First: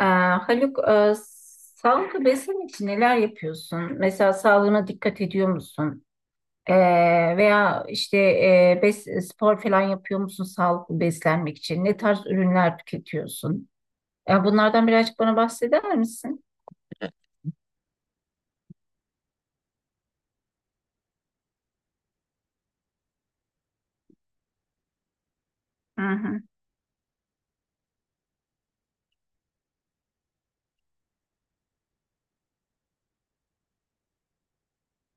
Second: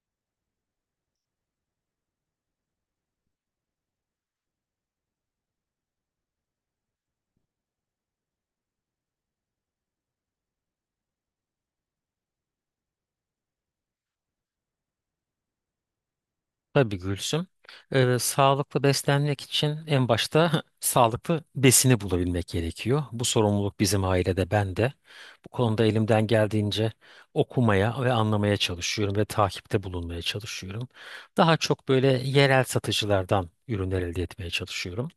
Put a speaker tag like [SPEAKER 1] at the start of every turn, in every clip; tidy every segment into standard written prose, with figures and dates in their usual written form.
[SPEAKER 1] Haluk, sağlıklı beslenmek için neler yapıyorsun? Mesela sağlığına dikkat ediyor musun? Ee, Veya işte spor falan yapıyor musun sağlıklı beslenmek için? Ne tarz ürünler tüketiyorsun? Ya bunlardan birazcık bana bahseder misin?
[SPEAKER 2] Tabii Gülsüm. Sağlıklı beslenmek için en başta sağlıklı besini bulabilmek gerekiyor. Bu sorumluluk bizim ailede, ben de. Bu konuda
[SPEAKER 1] Hı
[SPEAKER 2] elimden
[SPEAKER 1] hı
[SPEAKER 2] geldiğince okumaya ve anlamaya çalışıyorum ve takipte bulunmaya çalışıyorum. Daha çok böyle yerel satıcılardan ürünler elde etmeye çalışıyorum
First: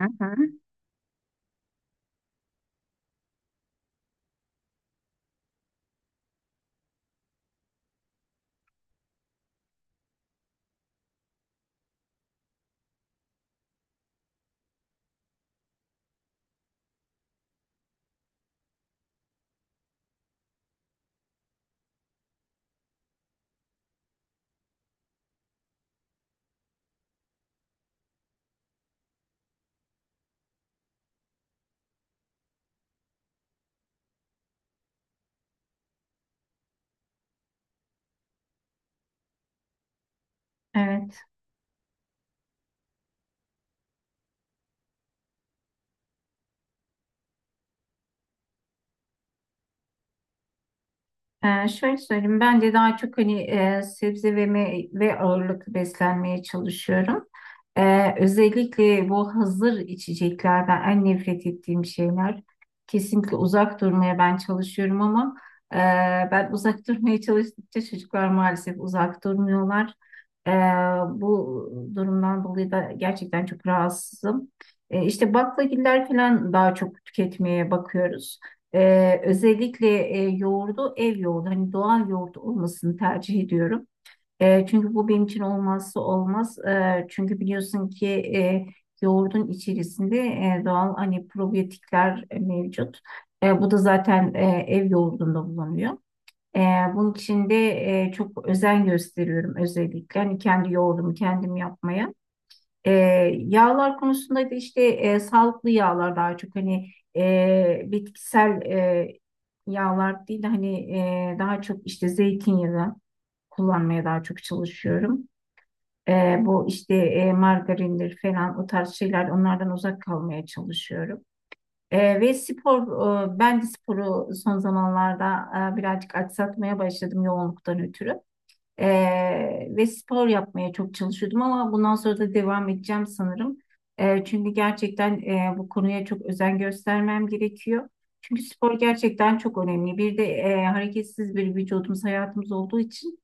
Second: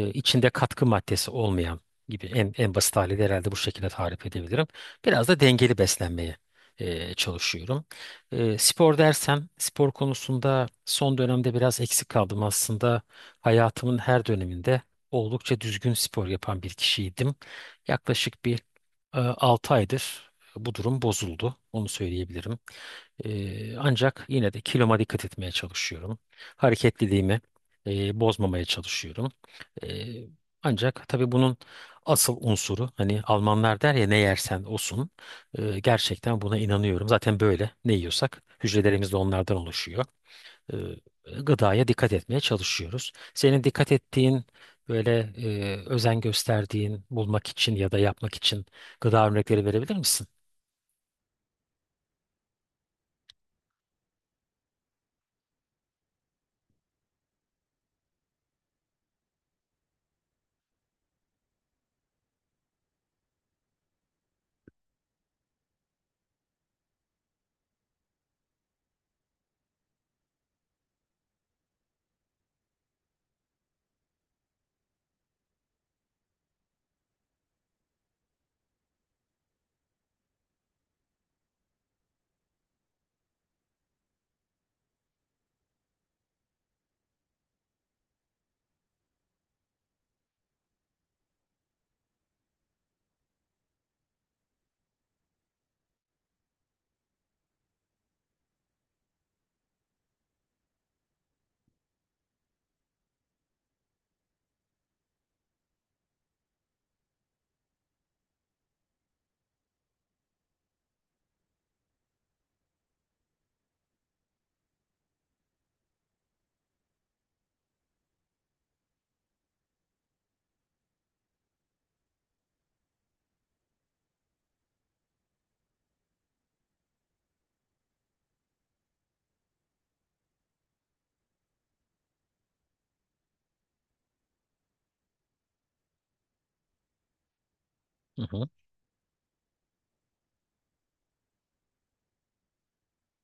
[SPEAKER 1] hı. hı.
[SPEAKER 2] içinde katkı maddesi olmayan gibi en basit haliyle herhalde bu şekilde tarif edebilirim. Biraz da dengeli beslenmeye çalışıyorum. Spor dersem spor konusunda son dönemde biraz eksik kaldım aslında. Hayatımın her döneminde oldukça düzgün spor yapan bir kişiydim. Yaklaşık bir e, aydır bu durum bozuldu. Onu söyleyebilirim. Ancak yine de kiloma dikkat etmeye çalışıyorum. Hareketliliğimi bozmamaya çalışıyorum. Ee, ancak tabii bunun asıl unsuru hani Almanlar der ya ne yersen osun. Gerçekten buna inanıyorum. Zaten böyle ne yiyorsak hücrelerimiz de onlardan oluşuyor. Ee,
[SPEAKER 1] Evet.
[SPEAKER 2] gıdaya dikkat etmeye çalışıyoruz. Senin dikkat ettiğin böyle özen gösterdiğin bulmak için ya da yapmak için gıda örnekleri verebilir misin?
[SPEAKER 1] Şöyle söyleyeyim, bence daha çok sebze ve meyve ağırlıklı beslenmeye çalışıyorum. Özellikle bu hazır içeceklerden en nefret ettiğim şeyler. Kesinlikle uzak durmaya ben çalışıyorum ama e, ben uzak durmaya çalıştıkça çocuklar maalesef uzak durmuyorlar. Ee, Bu durumdan dolayı da gerçekten çok rahatsızım. İşte baklagiller falan daha çok tüketmeye bakıyoruz. Özellikle yoğurdu ev yoğurdu hani doğal yoğurt olmasını tercih ediyorum. Çünkü bu benim için olmazsa olmaz. Çünkü biliyorsun ki e, yoğurdun içerisinde doğal hani probiyotikler mevcut. Bu da zaten ev yoğurdunda bulunuyor. E, Bunun için de çok özen gösteriyorum özellikle. Hani kendi yoğurdumu kendim yapmaya. E, Yağlar konusunda da işte sağlıklı yağlar daha çok bitkisel yağlar değil de daha çok işte zeytinyağı kullanmaya daha çok çalışıyorum. E, Bu işte margarindir falan o tarz şeyler onlardan uzak kalmaya çalışıyorum. Ve spor, ben de sporu son zamanlarda birazcık aksatmaya başladım yoğunluktan ötürü. Ve spor yapmaya çok çalışıyordum ama bundan sonra da devam edeceğim sanırım. Çünkü gerçekten bu konuya çok özen göstermem gerekiyor.
[SPEAKER 2] Hı
[SPEAKER 1] Çünkü
[SPEAKER 2] hı.
[SPEAKER 1] spor gerçekten çok önemli. Bir de hareketsiz bir vücudumuz, hayatımız olduğu için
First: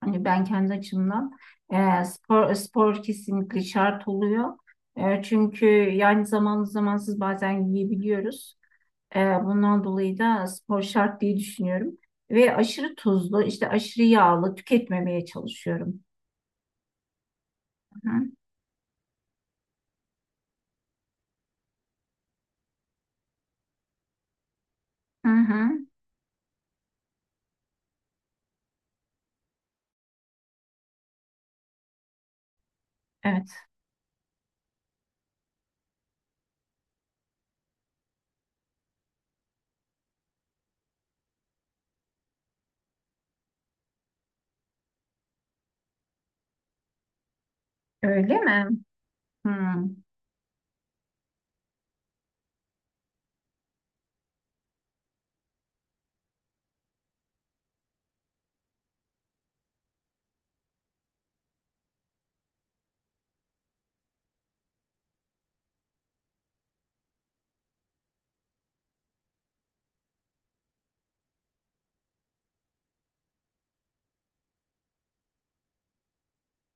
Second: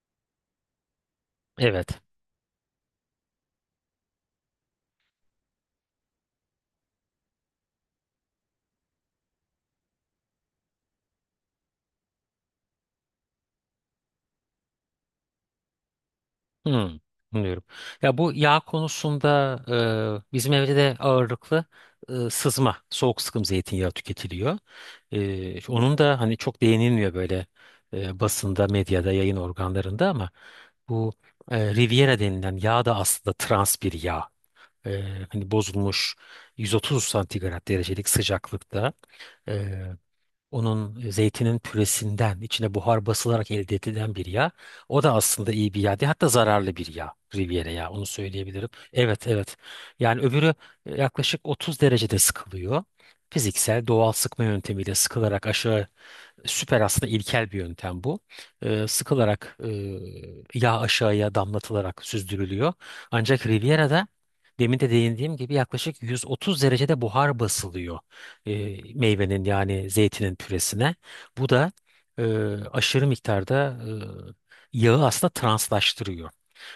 [SPEAKER 1] hani ben kendi açımdan
[SPEAKER 2] Evet.
[SPEAKER 1] spor kesinlikle şart oluyor. Çünkü yani zamanlı zamansız bazen yiyebiliyoruz. Ee, Bundan dolayı da spor şart diye düşünüyorum. Ve aşırı tuzlu, işte aşırı yağlı tüketmemeye çalışıyorum.
[SPEAKER 2] Hı. Anlıyorum.
[SPEAKER 1] Hı
[SPEAKER 2] Ya
[SPEAKER 1] hı.
[SPEAKER 2] bu yağ konusunda bizim evde de ağırlıklı sızma, soğuk sıkım zeytinyağı tüketiliyor.
[SPEAKER 1] Hı
[SPEAKER 2] Ee,
[SPEAKER 1] hı.
[SPEAKER 2] onun da hani çok değinilmiyor böyle basında, medyada, yayın organlarında ama bu Riviera denilen yağ da aslında
[SPEAKER 1] Evet.
[SPEAKER 2] trans bir yağ. Ee, hani bozulmuş 130 santigrat derecelik sıcaklıkta e, onun zeytinin püresinden içine buhar basılarak elde edilen bir yağ. O da aslında iyi bir yağ değil, hatta zararlı bir yağ. Riviera yağı onu
[SPEAKER 1] Öyle
[SPEAKER 2] söyleyebilirim.
[SPEAKER 1] mi?
[SPEAKER 2] Evet
[SPEAKER 1] Hı.
[SPEAKER 2] evet. Yani öbürü yaklaşık 30 derecede sıkılıyor, fiziksel doğal sıkma yöntemiyle sıkılarak aşağı. Süper, aslında ilkel bir yöntem bu. Sıkılarak yağ aşağıya damlatılarak süzdürülüyor. Ancak Riviera'da demin de değindiğim gibi yaklaşık 130 derecede buhar basılıyor e, meyvenin yani zeytinin püresine. Bu da e, aşırı miktarda yağı aslında translaştırıyor.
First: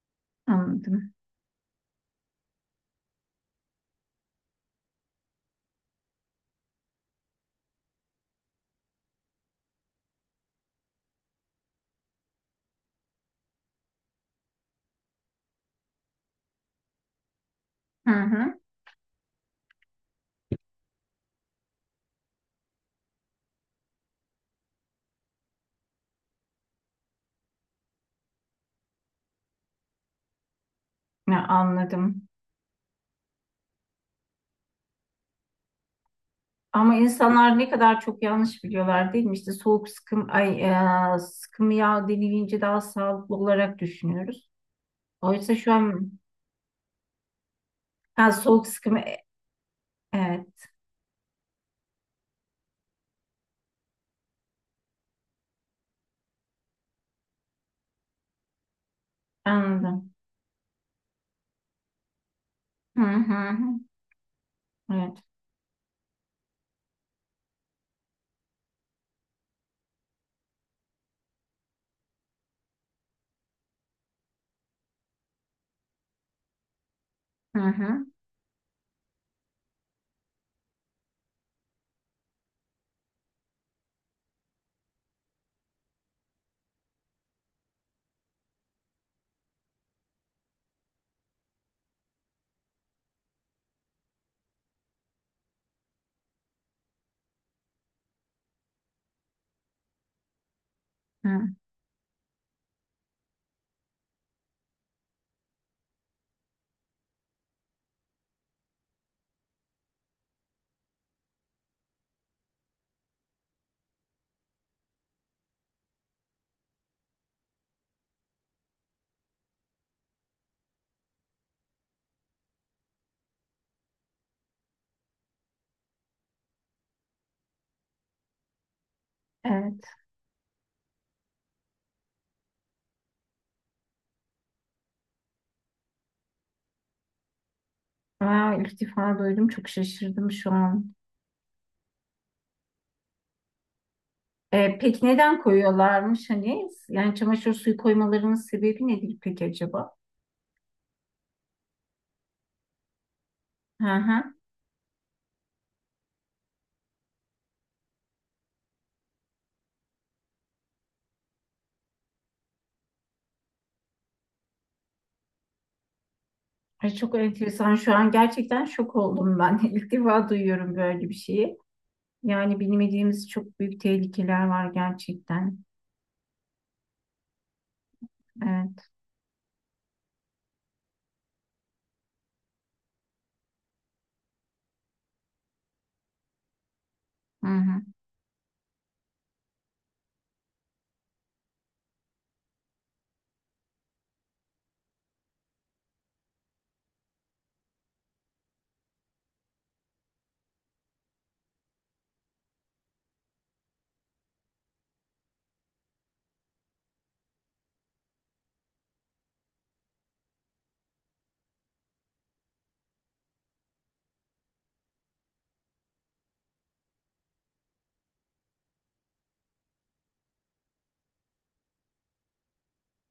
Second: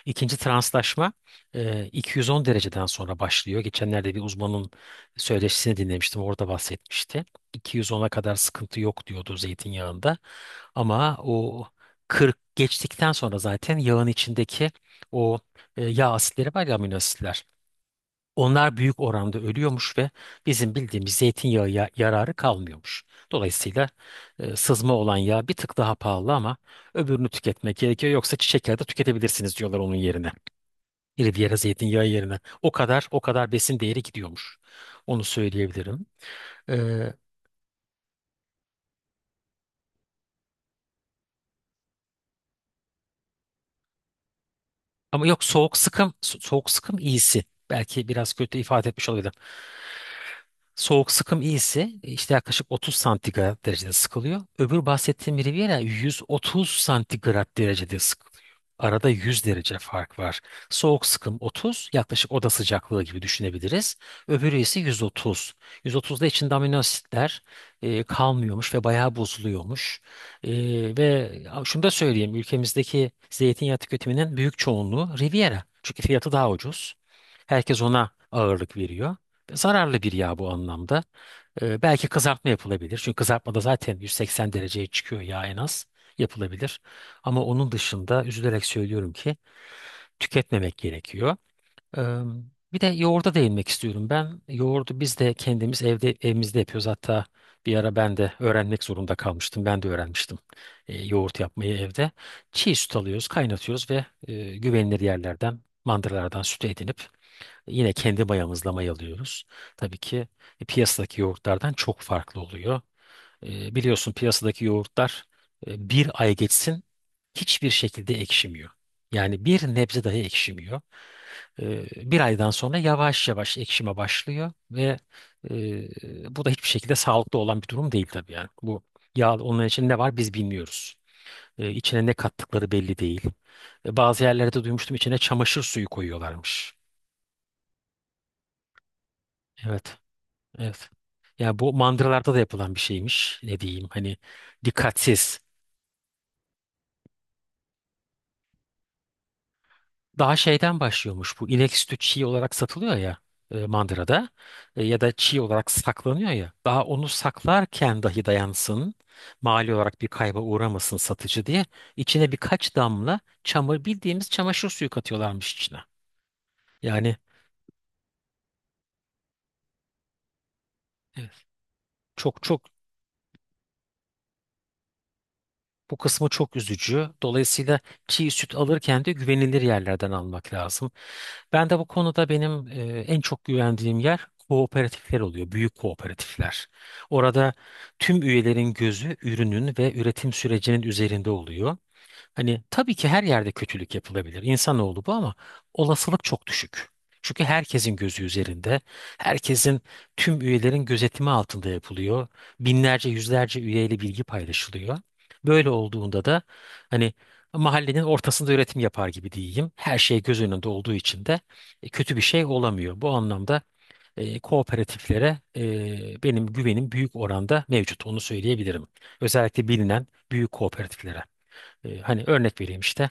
[SPEAKER 2] İkinci translaşma
[SPEAKER 1] Anladım.
[SPEAKER 2] 210 dereceden sonra başlıyor. Geçenlerde bir uzmanın söyleşisini dinlemiştim, orada bahsetmişti. 210'a kadar sıkıntı yok diyordu zeytinyağında. Ama o 40 geçtikten sonra zaten yağın içindeki o yağ asitleri var ya, amino asitler.
[SPEAKER 1] Hı hı.
[SPEAKER 2] Onlar büyük oranda ölüyormuş ve bizim bildiğimiz zeytinyağı yararı kalmıyormuş. Dolayısıyla sızma olan yağ bir tık daha pahalı ama öbürünü tüketmek gerekiyor. Yoksa çiçek yağı da tüketebilirsiniz diyorlar onun yerine.
[SPEAKER 1] Ya,
[SPEAKER 2] Riviera zeytinyağı
[SPEAKER 1] anladım.
[SPEAKER 2] yerine. O kadar o kadar besin değeri gidiyormuş. Onu söyleyebilirim.
[SPEAKER 1] Ama
[SPEAKER 2] E,
[SPEAKER 1] insanlar ne kadar çok yanlış biliyorlar değil mi? İşte soğuk sıkım, ay, sıkım yağ denilince daha sağlıklı olarak düşünüyoruz.
[SPEAKER 2] Ama yok,
[SPEAKER 1] Oysa şu
[SPEAKER 2] soğuk
[SPEAKER 1] an
[SPEAKER 2] sıkım soğuk sıkım iyisi. Belki biraz
[SPEAKER 1] ha,
[SPEAKER 2] kötü
[SPEAKER 1] soğuk
[SPEAKER 2] ifade
[SPEAKER 1] sıkım,
[SPEAKER 2] etmiş olabilirim.
[SPEAKER 1] evet
[SPEAKER 2] Soğuk sıkım iyisi işte yaklaşık 30 santigrat derecede sıkılıyor. Öbür bahsettiğim Riviera 130 santigrat derecede sıkılıyor. Arada 100 derece
[SPEAKER 1] anladım.
[SPEAKER 2] fark var. Soğuk sıkım 30, yaklaşık oda sıcaklığı
[SPEAKER 1] Hı
[SPEAKER 2] gibi
[SPEAKER 1] hı. hı.
[SPEAKER 2] düşünebiliriz. Öbürü ise
[SPEAKER 1] Evet.
[SPEAKER 2] 130. 130'da içinde amino asitler kalmıyormuş ve bayağı bozuluyormuş. E, ve şunu da söyleyeyim, ülkemizdeki zeytinyağı tüketiminin büyük çoğunluğu Riviera. Çünkü fiyatı daha ucuz.
[SPEAKER 1] Hı
[SPEAKER 2] Herkes
[SPEAKER 1] hı.
[SPEAKER 2] ona ağırlık veriyor. Zararlı bir yağ bu anlamda. Belki kızartma yapılabilir. Çünkü kızartmada zaten 180 dereceye çıkıyor yağ en az, yapılabilir. Ama onun dışında üzülerek söylüyorum ki tüketmemek gerekiyor. Ee, bir de yoğurda değinmek istiyorum ben. Yoğurdu biz de kendimiz evde evimizde yapıyoruz. Hatta bir ara ben de öğrenmek zorunda kalmıştım. Ben de öğrenmiştim yoğurt
[SPEAKER 1] Hı.
[SPEAKER 2] yapmayı evde. Çiğ süt alıyoruz, kaynatıyoruz ve güvenilir yerlerden, mandıralardan süt edinip yine kendi mayamızla mayalıyoruz. Tabii ki piyasadaki yoğurtlardan çok farklı oluyor. Biliyorsun piyasadaki yoğurtlar bir ay geçsin hiçbir şekilde ekşimiyor. Yani bir nebze dahi ekşimiyor. Bir aydan sonra yavaş yavaş ekşime başlıyor ve bu da hiçbir şekilde sağlıklı olan bir durum değil tabii yani. Bu yağ onun
[SPEAKER 1] Evet.
[SPEAKER 2] için ne var biz bilmiyoruz. E, içine ne kattıkları belli değil. Bazı yerlerde duymuştum içine çamaşır suyu koyuyorlarmış.
[SPEAKER 1] Aa, ilk defa duydum. Çok
[SPEAKER 2] Evet.
[SPEAKER 1] şaşırdım şu
[SPEAKER 2] Evet.
[SPEAKER 1] an.
[SPEAKER 2] Ya bu mandıralarda da yapılan bir şeymiş. Ne diyeyim, hani
[SPEAKER 1] Peki
[SPEAKER 2] dikkatsiz.
[SPEAKER 1] neden koyuyorlarmış hani? Yani çamaşır suyu koymalarının sebebi nedir peki acaba?
[SPEAKER 2] Daha şeyden başlıyormuş, bu inek sütü çiğ olarak satılıyor ya
[SPEAKER 1] Hı
[SPEAKER 2] mandırada.
[SPEAKER 1] hı.
[SPEAKER 2] Ya da çiğ olarak saklanıyor ya. Daha onu saklarken dahi dayansın, mali olarak bir kayba uğramasın satıcı diye, içine birkaç damla çamur, bildiğimiz çamaşır suyu katıyorlarmış içine.
[SPEAKER 1] Ay, çok
[SPEAKER 2] Yani
[SPEAKER 1] enteresan. Şu an gerçekten şok oldum ben. İlk defa duyuyorum böyle bir
[SPEAKER 2] evet,
[SPEAKER 1] şeyi.
[SPEAKER 2] çok
[SPEAKER 1] Yani
[SPEAKER 2] çok.
[SPEAKER 1] bilmediğimiz çok büyük tehlikeler var gerçekten.
[SPEAKER 2] Bu kısmı çok üzücü. Dolayısıyla çiğ süt
[SPEAKER 1] Evet.
[SPEAKER 2] alırken de güvenilir yerlerden almak lazım. Ben de bu konuda, benim en çok güvendiğim yer kooperatifler oluyor, büyük kooperatifler.
[SPEAKER 1] Hı
[SPEAKER 2] Orada
[SPEAKER 1] hı.
[SPEAKER 2] tüm üyelerin gözü ürünün ve üretim sürecinin üzerinde oluyor. Hani tabii ki her yerde kötülük yapılabilir, İnsanoğlu bu, ama olasılık çok düşük. Çünkü herkesin gözü üzerinde, herkesin, tüm üyelerin gözetimi altında yapılıyor. Binlerce, yüzlerce üyeyle bilgi paylaşılıyor. Böyle olduğunda da hani mahallenin ortasında üretim yapar gibi diyeyim. Her şey göz önünde olduğu için de kötü bir şey olamıyor. Bu anlamda kooperatiflere benim güvenim büyük oranda mevcut. Onu söyleyebilirim. Özellikle bilinen büyük kooperatiflere. Hani örnek vereyim, işte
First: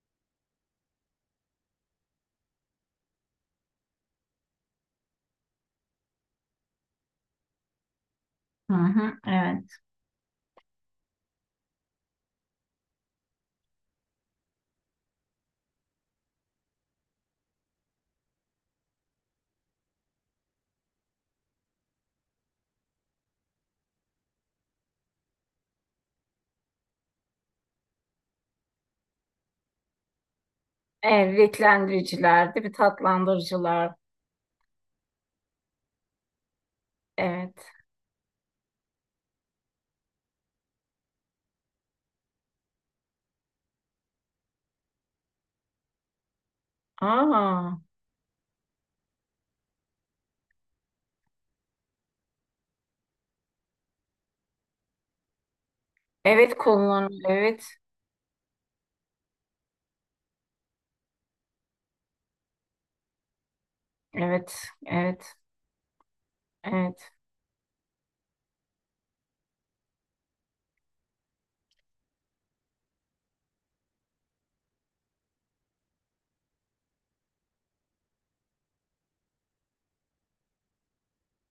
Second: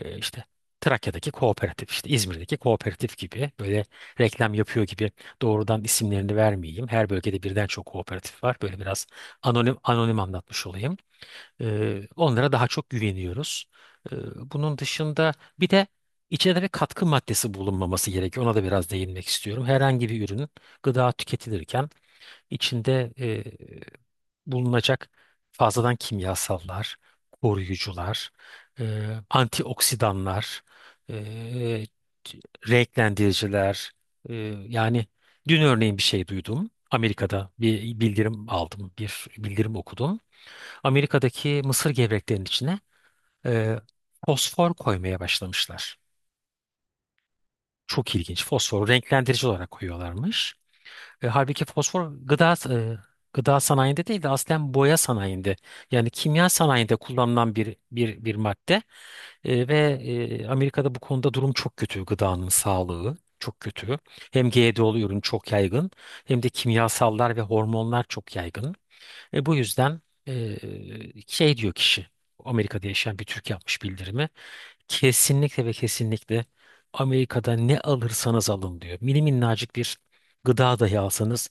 [SPEAKER 2] işte Trakya'daki kooperatif, işte İzmir'deki kooperatif gibi. Böyle reklam yapıyor gibi doğrudan isimlerini vermeyeyim. Her bölgede birden çok kooperatif var.
[SPEAKER 1] Hı
[SPEAKER 2] Böyle biraz
[SPEAKER 1] hı. Evet.
[SPEAKER 2] anonim anonim anlatmış olayım. Onlara daha çok güveniyoruz. E, bunun dışında bir de içinde bir katkı maddesi bulunmaması gerekiyor. Ona da biraz değinmek istiyorum. Herhangi bir ürün, gıda tüketilirken içinde bulunacak fazladan kimyasallar, koruyucular, antioksidanlar,
[SPEAKER 1] Evet,
[SPEAKER 2] e,
[SPEAKER 1] renklendiriciler, değil mi? Tatlandırıcılar.
[SPEAKER 2] renklendiriciler. e, Yani dün örneğin bir şey duydum. Amerika'da
[SPEAKER 1] Evet.
[SPEAKER 2] bir bildirim aldım, bir bildirim okudum. Amerika'daki mısır gevreklerinin içine e, fosfor koymaya başlamışlar.
[SPEAKER 1] Aa,
[SPEAKER 2] Çok ilginç. Fosforu renklendirici olarak koyuyorlarmış. Halbuki fosfor gıda, gıda sanayinde değil de aslen boya sanayinde, yani kimya
[SPEAKER 1] evet
[SPEAKER 2] sanayinde
[SPEAKER 1] kullanılıyor.
[SPEAKER 2] kullanılan
[SPEAKER 1] Evet.
[SPEAKER 2] bir madde. Ve Amerika'da bu konuda durum çok kötü, gıdanın sağlığı çok kötü. Hem
[SPEAKER 1] Evet.
[SPEAKER 2] GDO'lu ürün
[SPEAKER 1] Evet.
[SPEAKER 2] çok yaygın, hem de
[SPEAKER 1] Evet.
[SPEAKER 2] kimyasallar ve hormonlar çok yaygın. Bu yüzden e, şey diyor kişi, Amerika'da yaşayan bir Türk yapmış bildirimi. Kesinlikle ve kesinlikle Amerika'da ne alırsanız alın diyor. Mini minnacık bir gıda dahi alsanız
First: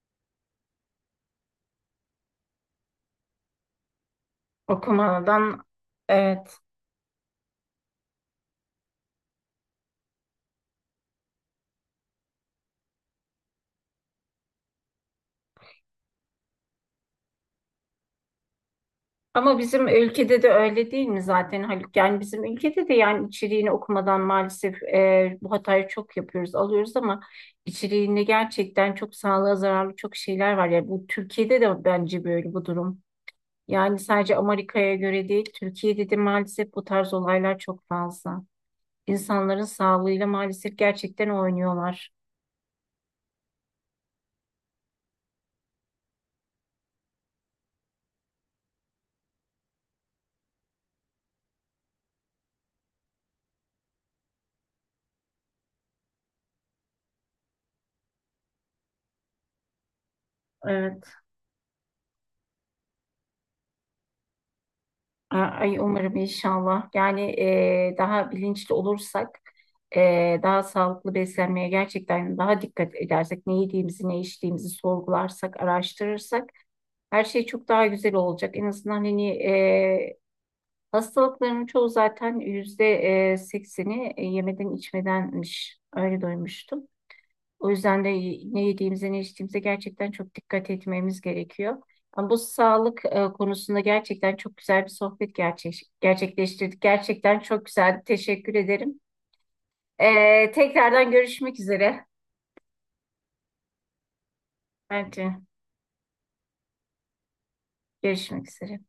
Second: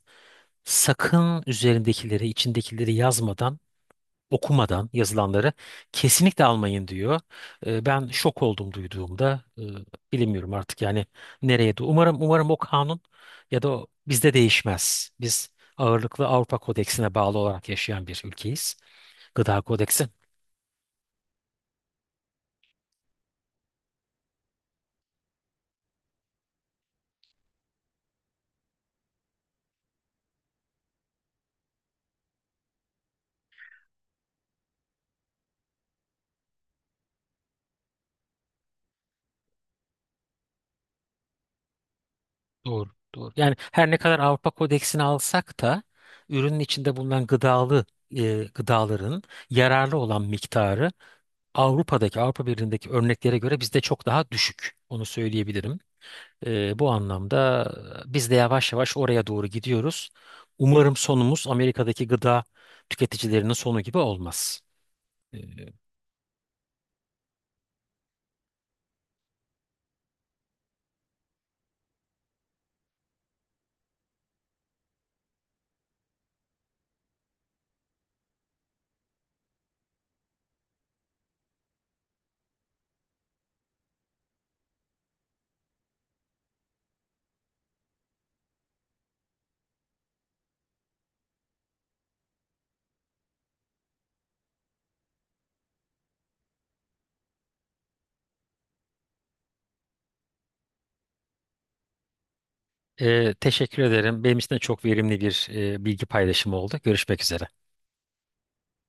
[SPEAKER 2] sakın üzerindekileri, içindekileri, yazmadan, okumadan yazılanları
[SPEAKER 1] Okumadan
[SPEAKER 2] kesinlikle
[SPEAKER 1] evet.
[SPEAKER 2] almayın diyor. Ben şok oldum duyduğumda. Bilemiyorum artık yani nereye de. Umarım umarım o kanun ya da o bizde değişmez. Biz ağırlıklı Avrupa Kodeksine bağlı olarak yaşayan bir ülkeyiz.
[SPEAKER 1] Ama
[SPEAKER 2] Gıda
[SPEAKER 1] bizim
[SPEAKER 2] Kodeksi.
[SPEAKER 1] ülkede de öyle değil mi zaten Haluk? Yani bizim ülkede de yani içeriğini okumadan maalesef bu hatayı çok yapıyoruz, alıyoruz ama içeriğinde gerçekten çok sağlığa zararlı çok şeyler var. Yani bu Türkiye'de de bence böyle bu durum. Yani sadece Amerika'ya göre değil, Türkiye'de de maalesef bu tarz olaylar çok fazla. İnsanların sağlığıyla maalesef gerçekten oynuyorlar.
[SPEAKER 2] Doğru, doğru. Yani her ne kadar Avrupa Kodeksini alsak da ürünün içinde bulunan gıdalı, gıdaların yararlı olan miktarı Avrupa'daki, Avrupa Birliği'ndeki örneklere göre bizde çok daha düşük. Onu söyleyebilirim. Bu anlamda biz de yavaş yavaş oraya doğru gidiyoruz. Umarım
[SPEAKER 1] Evet.
[SPEAKER 2] sonumuz Amerika'daki gıda tüketicilerinin sonu gibi olmaz. Ee,
[SPEAKER 1] Ay umarım inşallah. Yani daha bilinçli olursak, daha sağlıklı beslenmeye gerçekten daha dikkat edersek, ne yediğimizi, ne içtiğimizi sorgularsak, araştırırsak her şey çok daha güzel olacak. En azından hastalıkların çoğu zaten yüzde 80'i yemeden içmedenmiş. Öyle duymuştum. O yüzden de ne yediğimize ne içtiğimize gerçekten çok dikkat etmemiz gerekiyor. Ama bu sağlık konusunda gerçekten çok güzel bir sohbet gerçekleştirdik. Gerçekten çok güzel. Teşekkür ederim. Tekrardan görüşmek üzere.
[SPEAKER 2] teşekkür ederim. Benim için de çok verimli
[SPEAKER 1] Bence
[SPEAKER 2] bir bilgi paylaşımı oldu. Görüşmek üzere.
[SPEAKER 1] görüşmek üzere.